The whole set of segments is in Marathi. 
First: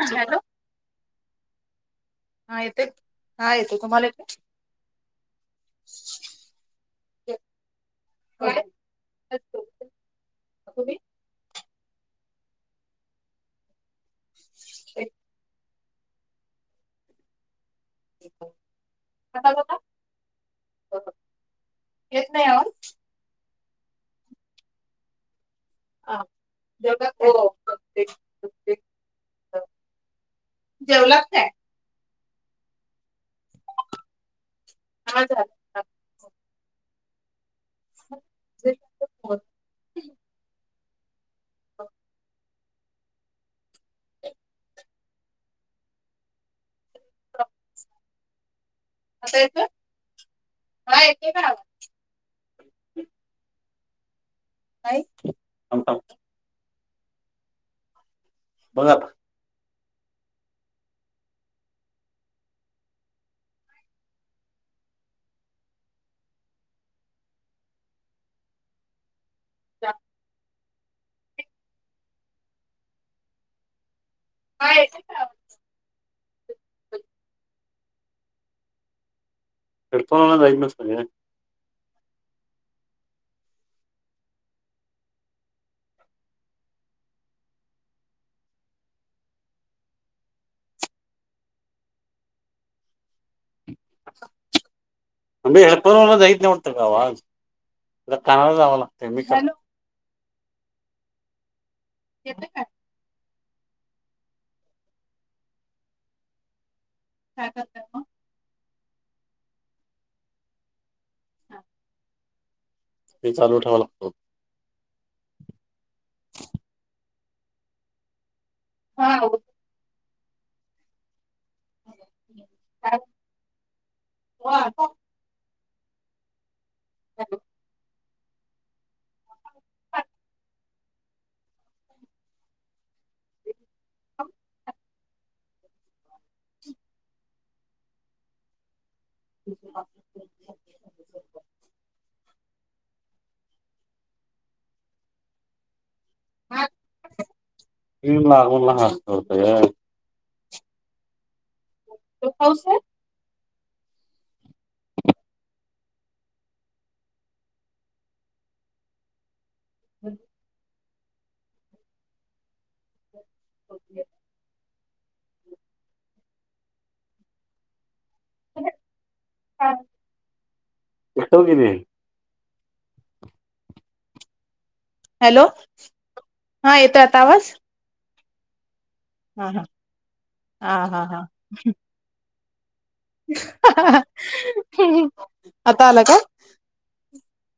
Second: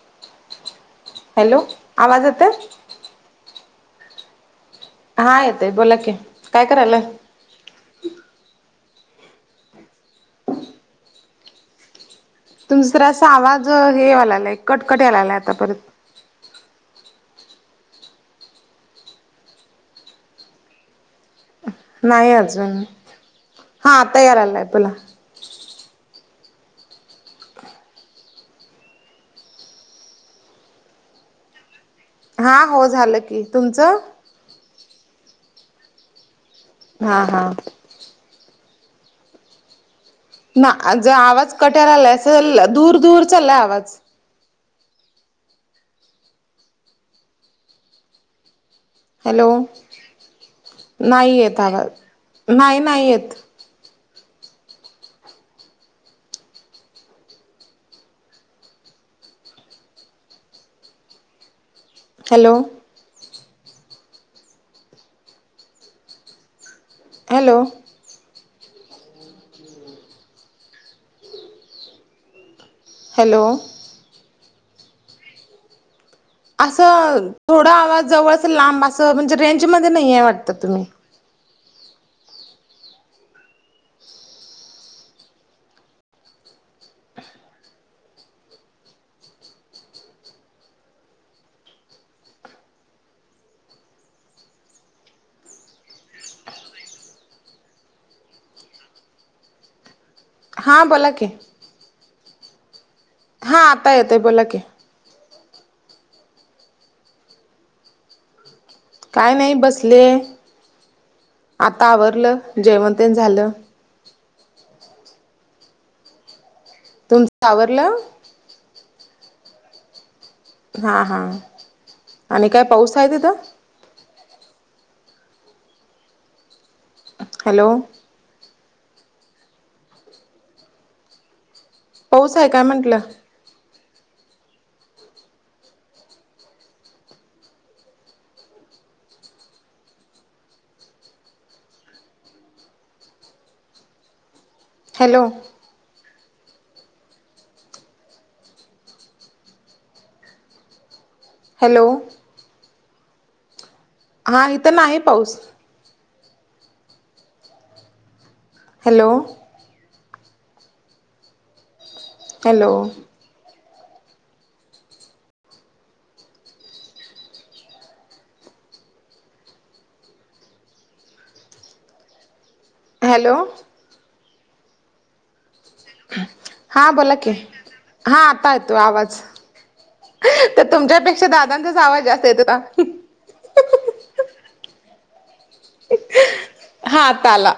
ह हॅलो. हॅलो. आवाज ये - हा येतोय. हा येतोय. तुम्हाला येतोय? हा येतोय. बोला की. काय करायलाय? काय? तुमचा जरा असा आवाज, हे व्हाया लागलाय. कटकट यायलाला आता परत. [unintelligible] येत नाही आवाज अजून. हा आता यायला लागलाय बोला. [unintelligible] जेवलात काय? हा. हो झालं की. तुमचं? झाल. हा हा. ना जर आवाज कट्यार आलाय. अस दूर दूर चाललाय आवाज. आता हॅलो. येतोय हा येतोय नाही का येत आवाज. नाही नाही येत. नाही? बघ- हॅलो. हॅलो. [unintelligible] हॅलो. हा येतो का? असं, थोडा आवाज जवळ असं लांब. असं म्हणजे रेंजमध्ये नाही आहे हेडफोनला जाईत वाटतं तुम्ही. नसतं ग [unintelligible] आता कामाला जावं लागतंय. मी तर - हां बोला की. येतोय का? हा. आता येतोय बोला की. काय करताय? मग काय नाही बसलेय. आता आवरलं जेवण. तेन हे झालं चालू ठेवावा लागतो. तुमचं आवरलं? हा. आव - हा हा आणि काय पाऊस आहे तिथं? हो हॅलो. ह पाऊस आहे काय म्हंटल? ह [unintelligible] हॅलो. ह लागूनला हासतय. हॅलो. हो सर. हा इथं नाही पाऊस हॅलो हम् हॅलो! [unintelligible] े एकव क नाही. हॅलो हॅलो हा हां येतोय आता बोलाक आवाज हां आता येतो आवाज. हा हा तर हा हा हा तुमच्यापेक्षा दादांचाच आवाज जास्त येत होता. आता आला का? हा आता आला.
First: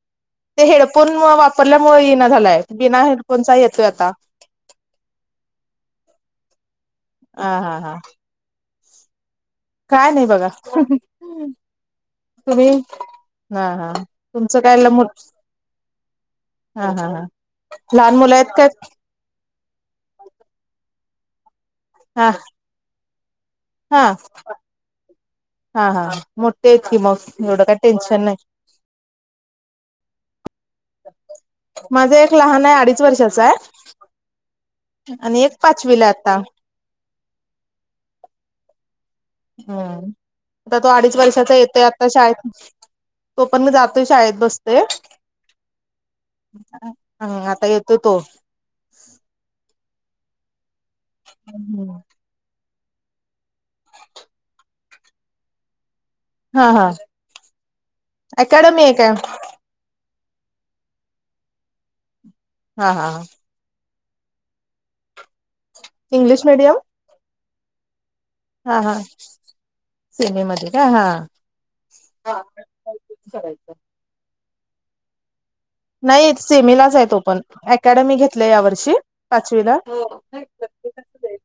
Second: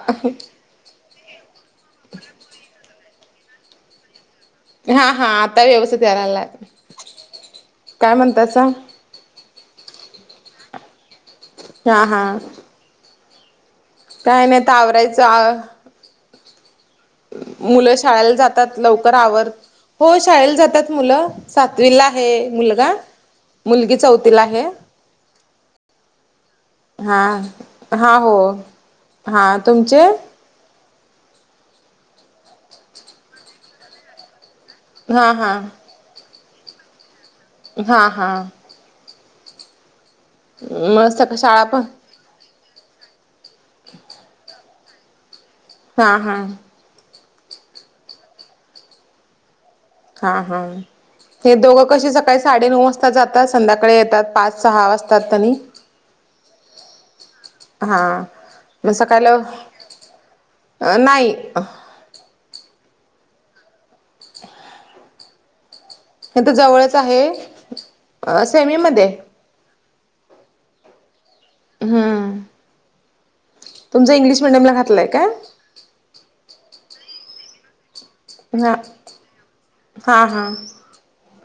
ते हेडफोन वापरल्यामुळे ये न झालाय बिना हेडफोनचा येतोय आता. हा हा आता व्यवस्थित येईयला लागलाय. ह हा हा त्याचा काय नाही बघा. हा हा. ह तुमच नाही काय आता आवरायचं ह मुलं शाळेला जातात लवकर आवर हो शाळेला जातात मुलं. सातवीला हा आहे मुलगा, मुलगी हा चौथीला आहे. हा हा मोठे की हा मग एवढं काही हा टेन्शन हो नाही. हा तुमचे? माझं एक लहान आहे अडीच वर्षाचा आहे. हा आणि एक हा पाचवीला आता. हा हा हम्म आता तो मग अडीच सका वर्षाचा शाळा पण येतोय. ता शाळेत तो पण मी जातोया शाळेत बसते हा हा हम आता येतोय तो. हा हा हे दोघं कशी सकाळी साडे नऊ वाजता. जातात संध्याकाळी येतात पाच सहा वाजतात त्यांनी हा हा हा अकॅडमी आहे मग काय सकाळी अ नाही हा हा. हे इंग्लिश तर मिडियम जवळच आहे. हा हा सेमीमध्ये सिनेमध्ये का हा? हम्म तुमच इंग्लिश मिडियम ला घातलंय का? नाही सेमिलाच आहेत तो पण. अकॅडमी घेतले या हा वर्षी पाचवीला हा हा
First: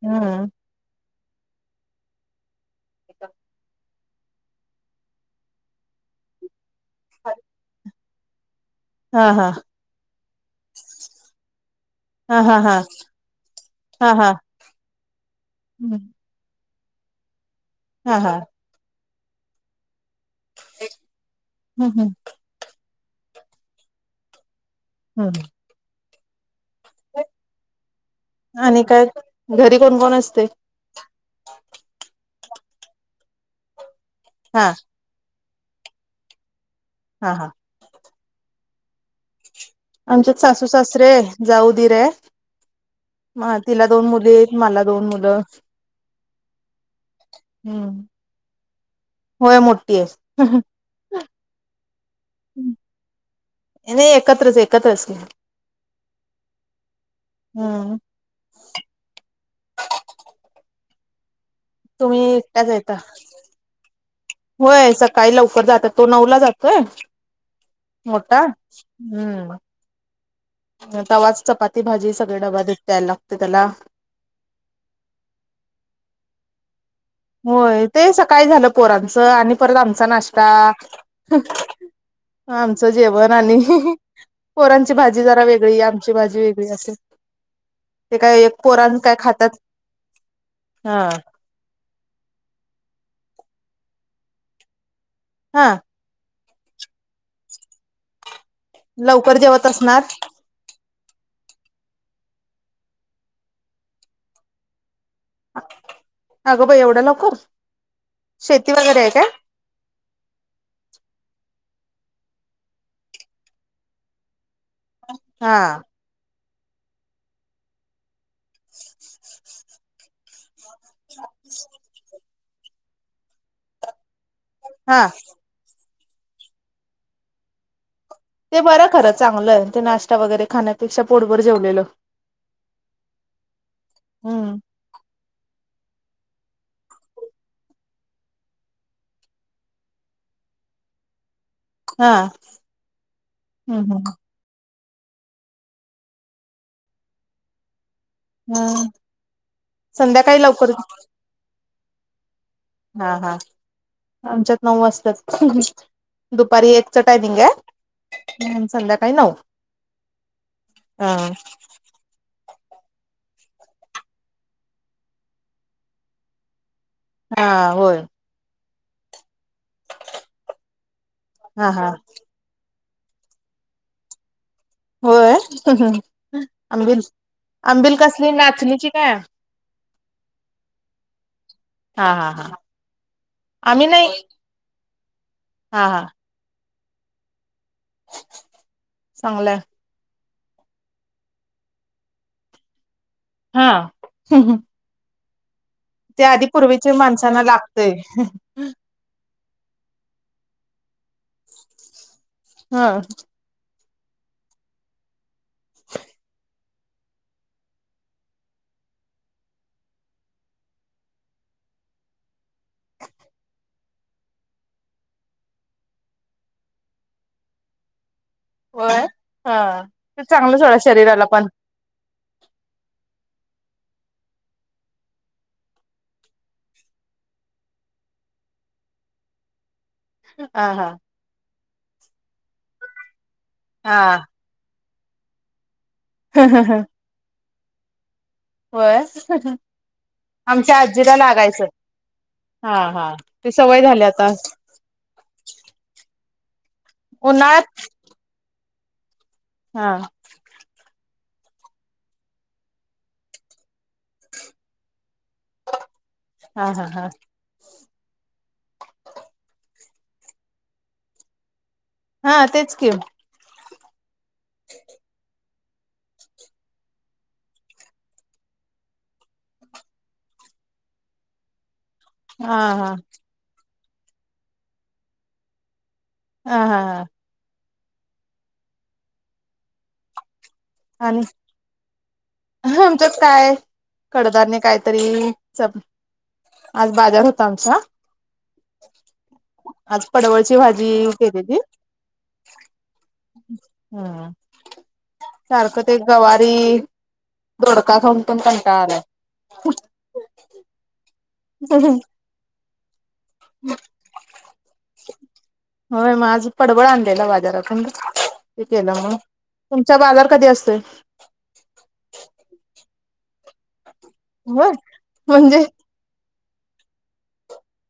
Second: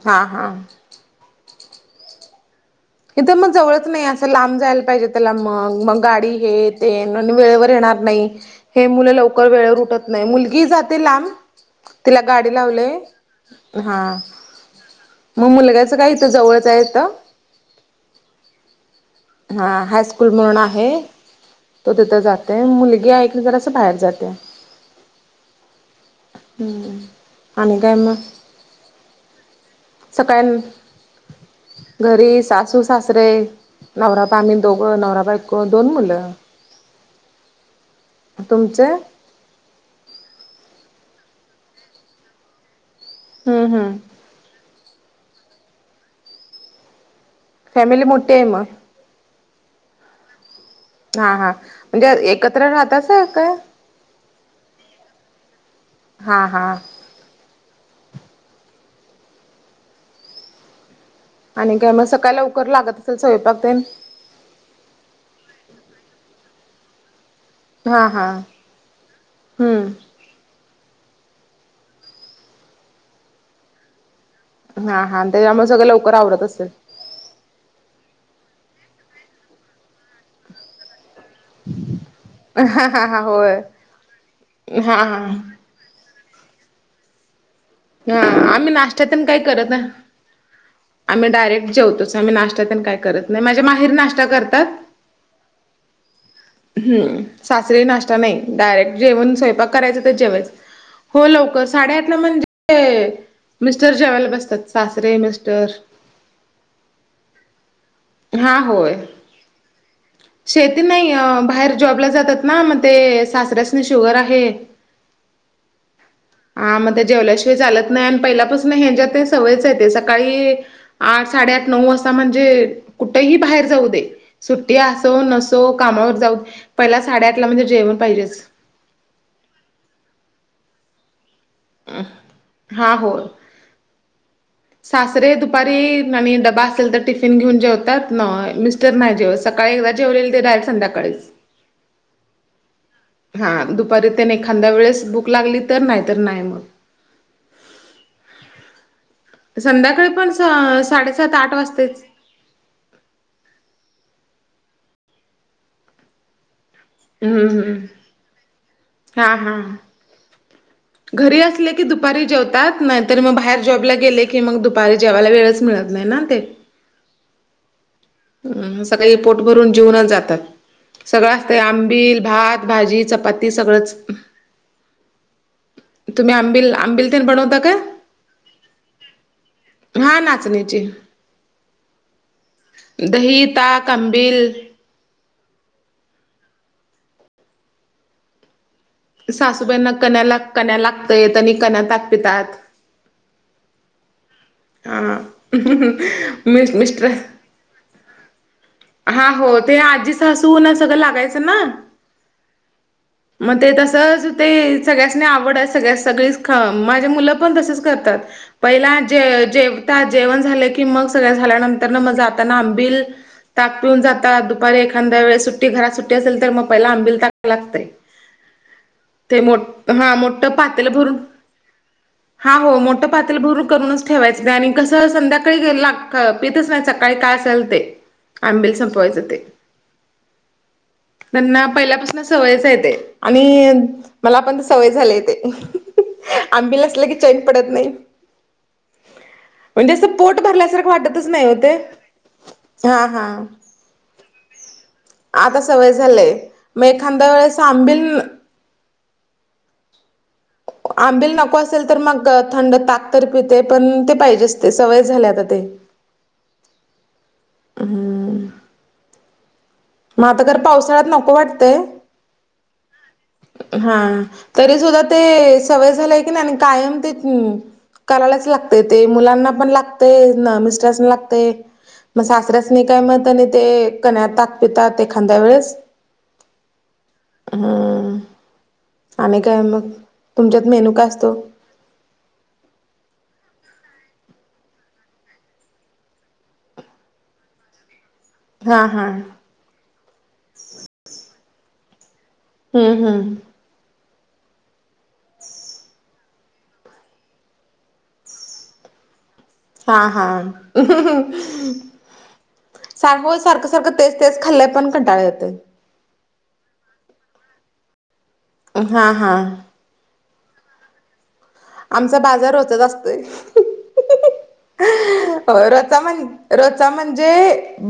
हा हा इथ मग जवळच नाही असं लांब जायला पाहिजे त्याला मग मग गाडी हे ते वेळेवर येणार नाही हे मुलं हा लवकर हा वेळवर उठत नाही मुलगी जाते लांब तिला हा गाडी हा हा लावले हा मग मुलग्याच हम्म काही इथ जवळच आहेेत हा हा हा हायस्कूल म्हणून आहे तो हम्म हम्म तिथं जाते मुलगी ऐकली ज असं बाहेर जाते हम हम्म आणिणी कायम आणि काय घरी कोण कोण असते घरी सासू सासरे नवराबा आम्ही हा दोघं नवराबा दोन मुलं हा हा तुमचे आमचे सासू सासरे जाऊदीर आहे म हम्म तिला हम्म दोन मुली आहेत मला दोन मुलं हम्म फॅमिली मोठी आहे मग होय मोठी आहेस हा हा म्हणजे एकत्र राहतच काय नाही एकत्रच एकत्रच हा हा हम्म आणि कायमुळे तुम्ही सकाळला उकर एकटाच येता लागत असेल स्वयंपाक ते होय सकाळी लवकर जातात तो नऊ ला जातोय हा हा मोठा हम्म हम्म तवाच चपाती भाजी सगळे डबा देत द्यायला लागते त्याला हा हा ते आम्हाला सगळं लवकर आवडत असेल होय ते सकाळी झालं पोरांचं आणि परत आमचा नाश्ता हा आमचं हा हा जेवण होय आणि पोरांची हा हा भाजी जरा वेग गळी आमची भाजी वेगळी असे हा आम्ही नाश््यातन काही खातात करत हा आम्ही डायरेक्ट जेवतोच आम्ही नाश् का करत नाही माझ्या माहीर नाश्ता करतात हा हम्म सासरी नाश्ता नाही डायरेक्ट जेवण लवकर जेवत स्वयंपाक असणार करायच तर जेवच हो लवकर साडेआठला म्हणजे मिस्टर जेवेला बसतात सासरे मिस्टर अगं बा एवढं लक हा होय [unintelligible] शेती नाही बाहेर जॉबला जातात ना मग ते सासऱ्यासने शुगर आहे हा हा मग ते जेवल्याशिवाय चालत नाही आणि पहिल्यापासून ह ज ते सवयच आहे स सकाळी आठ साडेआठ नऊ वाजता म्हणजे कुठही बाहेर जाऊ दे सुट्टी हा असो नसो कामावर जाऊ पहिला साडेआठला म्हणे जेवण पाहिजेच ते बरं खरं चांगलं आहे ते नाश्ता वगैरे खाण्यापेक्षा पोटभर जेवलेललं हा होर हम्म सासरे दुपारी आणि ड्बा असेल तर टिफिन घेऊन जेवतात तर नाही जेव सकाळी एकदा जेवलेईल ते डार संधकाळी [unintelligible] हा हम्म दुपारी हम्म त्यांने एखाद्या वेळेस भूक लागली तर नाहीत नाही मग हम्म संध्याकाळी पण साडेसात आठ वाजतेच हा हा आमच्यात नऊ वाजतात दुपारी एकच टायमिंग हम्म हम्म. आहे म्ह संध्याकाळी नऊ हा हा. हा घरी असले की दुपारी जेवतात नाही तर मग बाहेर जॉबला गेले की मग दुपारी जेवायला वेळच मिळत नाही ना ते हा होय अ सकाळी पोट भरून जीवणच जातात सगळं असतं हा हा आंबिल भात भाजी चपाती सगळंच होय तुम्ही आंबिल तेन बनवता काय? आंबिल कसली नाचणीची काय हा नाचण्याचे हा हा हा दही ता आम्ही नाही अंबिल हा हा चांगलंय सासूबाईंना कन्याला कण्या लागतय आणि कण्या ताक पितात हा हा ते आधी मिस् पूर्वीच्या मिस्टर माणसांना लागतय हा हो ते आजीच हसू ना सगळं लागायचं ना ह. मग ते तसंच ते सगळ्यासनी आवडत सगळ्या सगळीच ख माझे मुलं पण तसच करतात पहिला जे जेवता जेवण झालं की मग सगळ झाल्यानंतर ना मज आताना आंबिल ताक पिऊन जात दुपारी एखाददा वेळ सुट्टी घरात सुट्टी असेल तर मग पहिला आंबि ता लागतेय होय हा हा ते मोठं चांगलं ोड पातेल भरून शरीराला पण हा हो मोठं पातील भरून करूनच ठेवायच नाही आणि कसं संध्याकाळी ग पेतच नाही सकाळी काय असेल ते आंबि संपवायच ते ह हा त्यांना पहिल्यापासून सवयच येते आणि हा. मला पण सवय झाली येते आंबीलासला की चॉईन पडत नाही होय म्हणजे असं पोट आमच्या भरल्यासारखं आजीला वाटतच नाही हो लागायचं ते हा हा ते सवय झाले आता आता सवय झालंय मग एखाद्या वेळेस उन्हाळ्यात आंबिील हा आंबिल नको असेल तर मग थंड ताक तर पितते पण ते पाहिजे असते सवय झाले आता ते हा हा हा ह मता घर पावसाळ्यात नको वाटतय हा तेच केव हा तरी सुद्धा ते सवय झालंय की नाही आणि कायम ते करायलाच लागते ते मुलांना पण लागते न मिस्टरसना लागते मग हा सासऱस नाही हा काय म्हणत आणि ते कन ताक पित ते खांद्या वेळेस हा हा हा हम्म आणि काय मग तुमच्यात मेन्यू काय आणि असतो आमच्यात काय कडधने कायतरी स आज बाजार होता आमचा हा हा आज पडवळची भाजी केली ती हम्म हम हा सारखं ते गवारी धोडका सम पण कणट आलाय हा हां सार सारखं सारखं तेच तेच खाल्ले पण कंटाळे यते होय म आझ पडबळ आणलेलं बाजारातून ते केलं हा मग हा तुमच्या बाजार कधी असते आमचा बाजार होतत असतोय ह म्हणजे र रचा म्हणजे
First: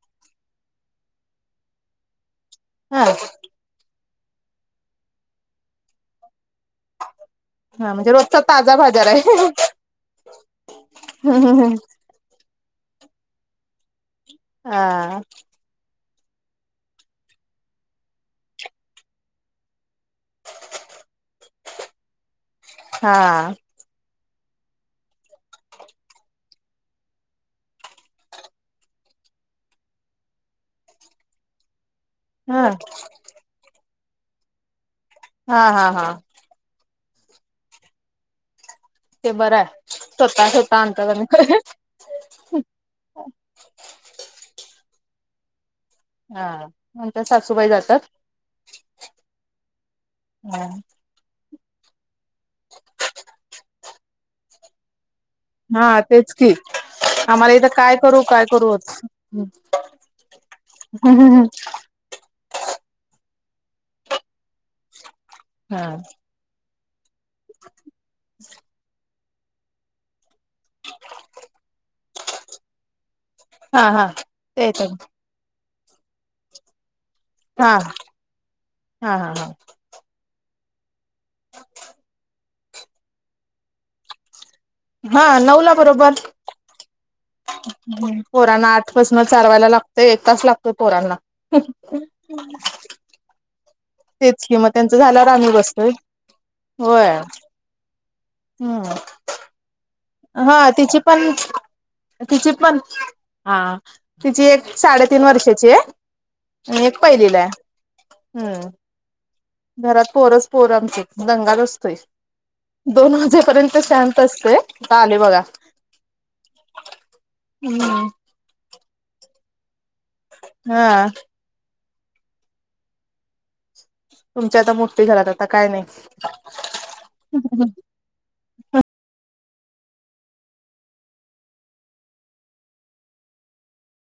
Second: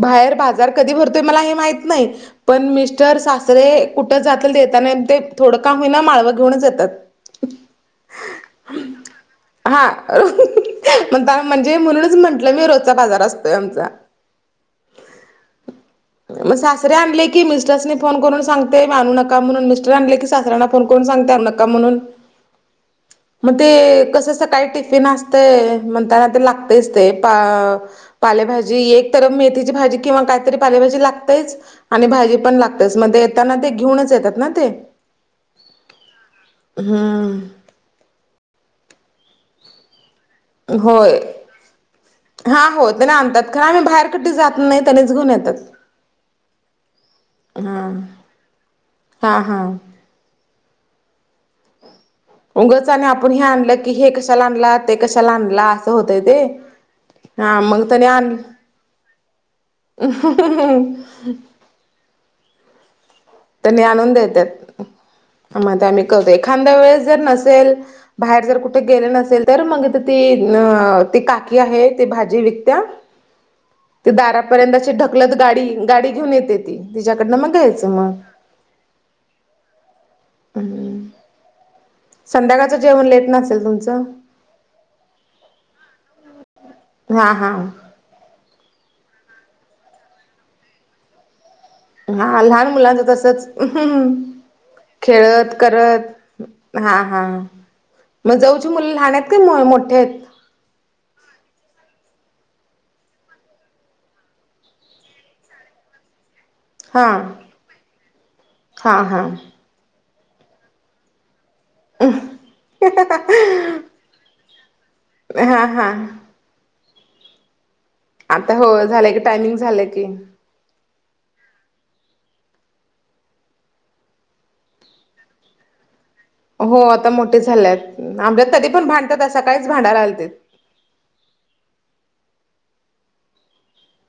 बाहेर बाजार कधी भरतोय मला हे माहत नाही पण हा मिस्टर सासरे कुठं जातील तेताना ते थोडं काम होईना माळवं घेऊनच येतात हा म्हणजे रोचा ता हा म्हणजे म्हणून म्हटलं मी रोजचा बाजार असतोय आमचा हा मग सासरे आणले की मिस्टरसने फोन करून सांगते माणू नका म्हणून मिस्टर आणले की सासऱ्यांना कोण कोण सांगत नका म्हणून हा मग ते कसं सकाळी टिफिन असत म्हणताना ते लागतेच ते प पालेभाजी एक तर मेथीची भाजी किंवा काहीतरी पालेभाजी लागतेच आणि भाजी पण हा लागत मग ते येताना ते घेऊनच येतात ना ते हा हा हा हा ते बरं आहे स्वतः स्वतः आणता होय हा हो त्या आणतात कारण आम्ही बाहेर कठ जात नाही त्याच घेऊन येतात हा नंतर सासूबाई हा जातात हा हा हम उगच आणि आपण हे आणलं की हे कशाला आणला ते कशाला आणला असं हा होतय तेच ते की आम्हाला हा इथं मग काय त्याने करू आण काय करू तरनी आणून देत आ म हा आम्ही करतो एखाद्या वेळेस जर नसेल बाहेर जर कुठे गेले नसेल तर मग ती अ ती काकी आहे ती भाजी विकत्या हा हा ते ते येत दारापर्यंतशी ढकलत गाडी गाडी घेऊन येते ती तिच्याकडनं मग हा घ्यायचं मग हा हा हा आणिम् ह संध्याकाळचं जेवण लेट नसेल तुमचं हा नवला बरोबर हा हा ह पोरना आठपासन चालवायला लागतेय एक तास लागतोय पोरांना तेच हा लहान मुलांचं तसंच म्म कि मग त्यांचं झाल्यावर आम्ही खेळत बसतोय करत हा होय हा मग जाऊची मुलं हम्म लहान आहेत का मोठे आहेत हा तिची पण तिची पण हा तिची एक साडेतीीन वर्षाची आहे ह् एक पहिलीला हम्म हां हां घरात पोरच पोर आमची दंगाल असतोय दोन वाजेपर्यंत शांत असतेय चाले बघा हा हा हम्म आता हो झालंय की टायमिंग झालंय की हा तुमच्या आता मूर्ती घात आता काय नाही हो आता मोठे झाले आहेत आमल्यात तध पण भांडतात असा काहीच भांडा आलत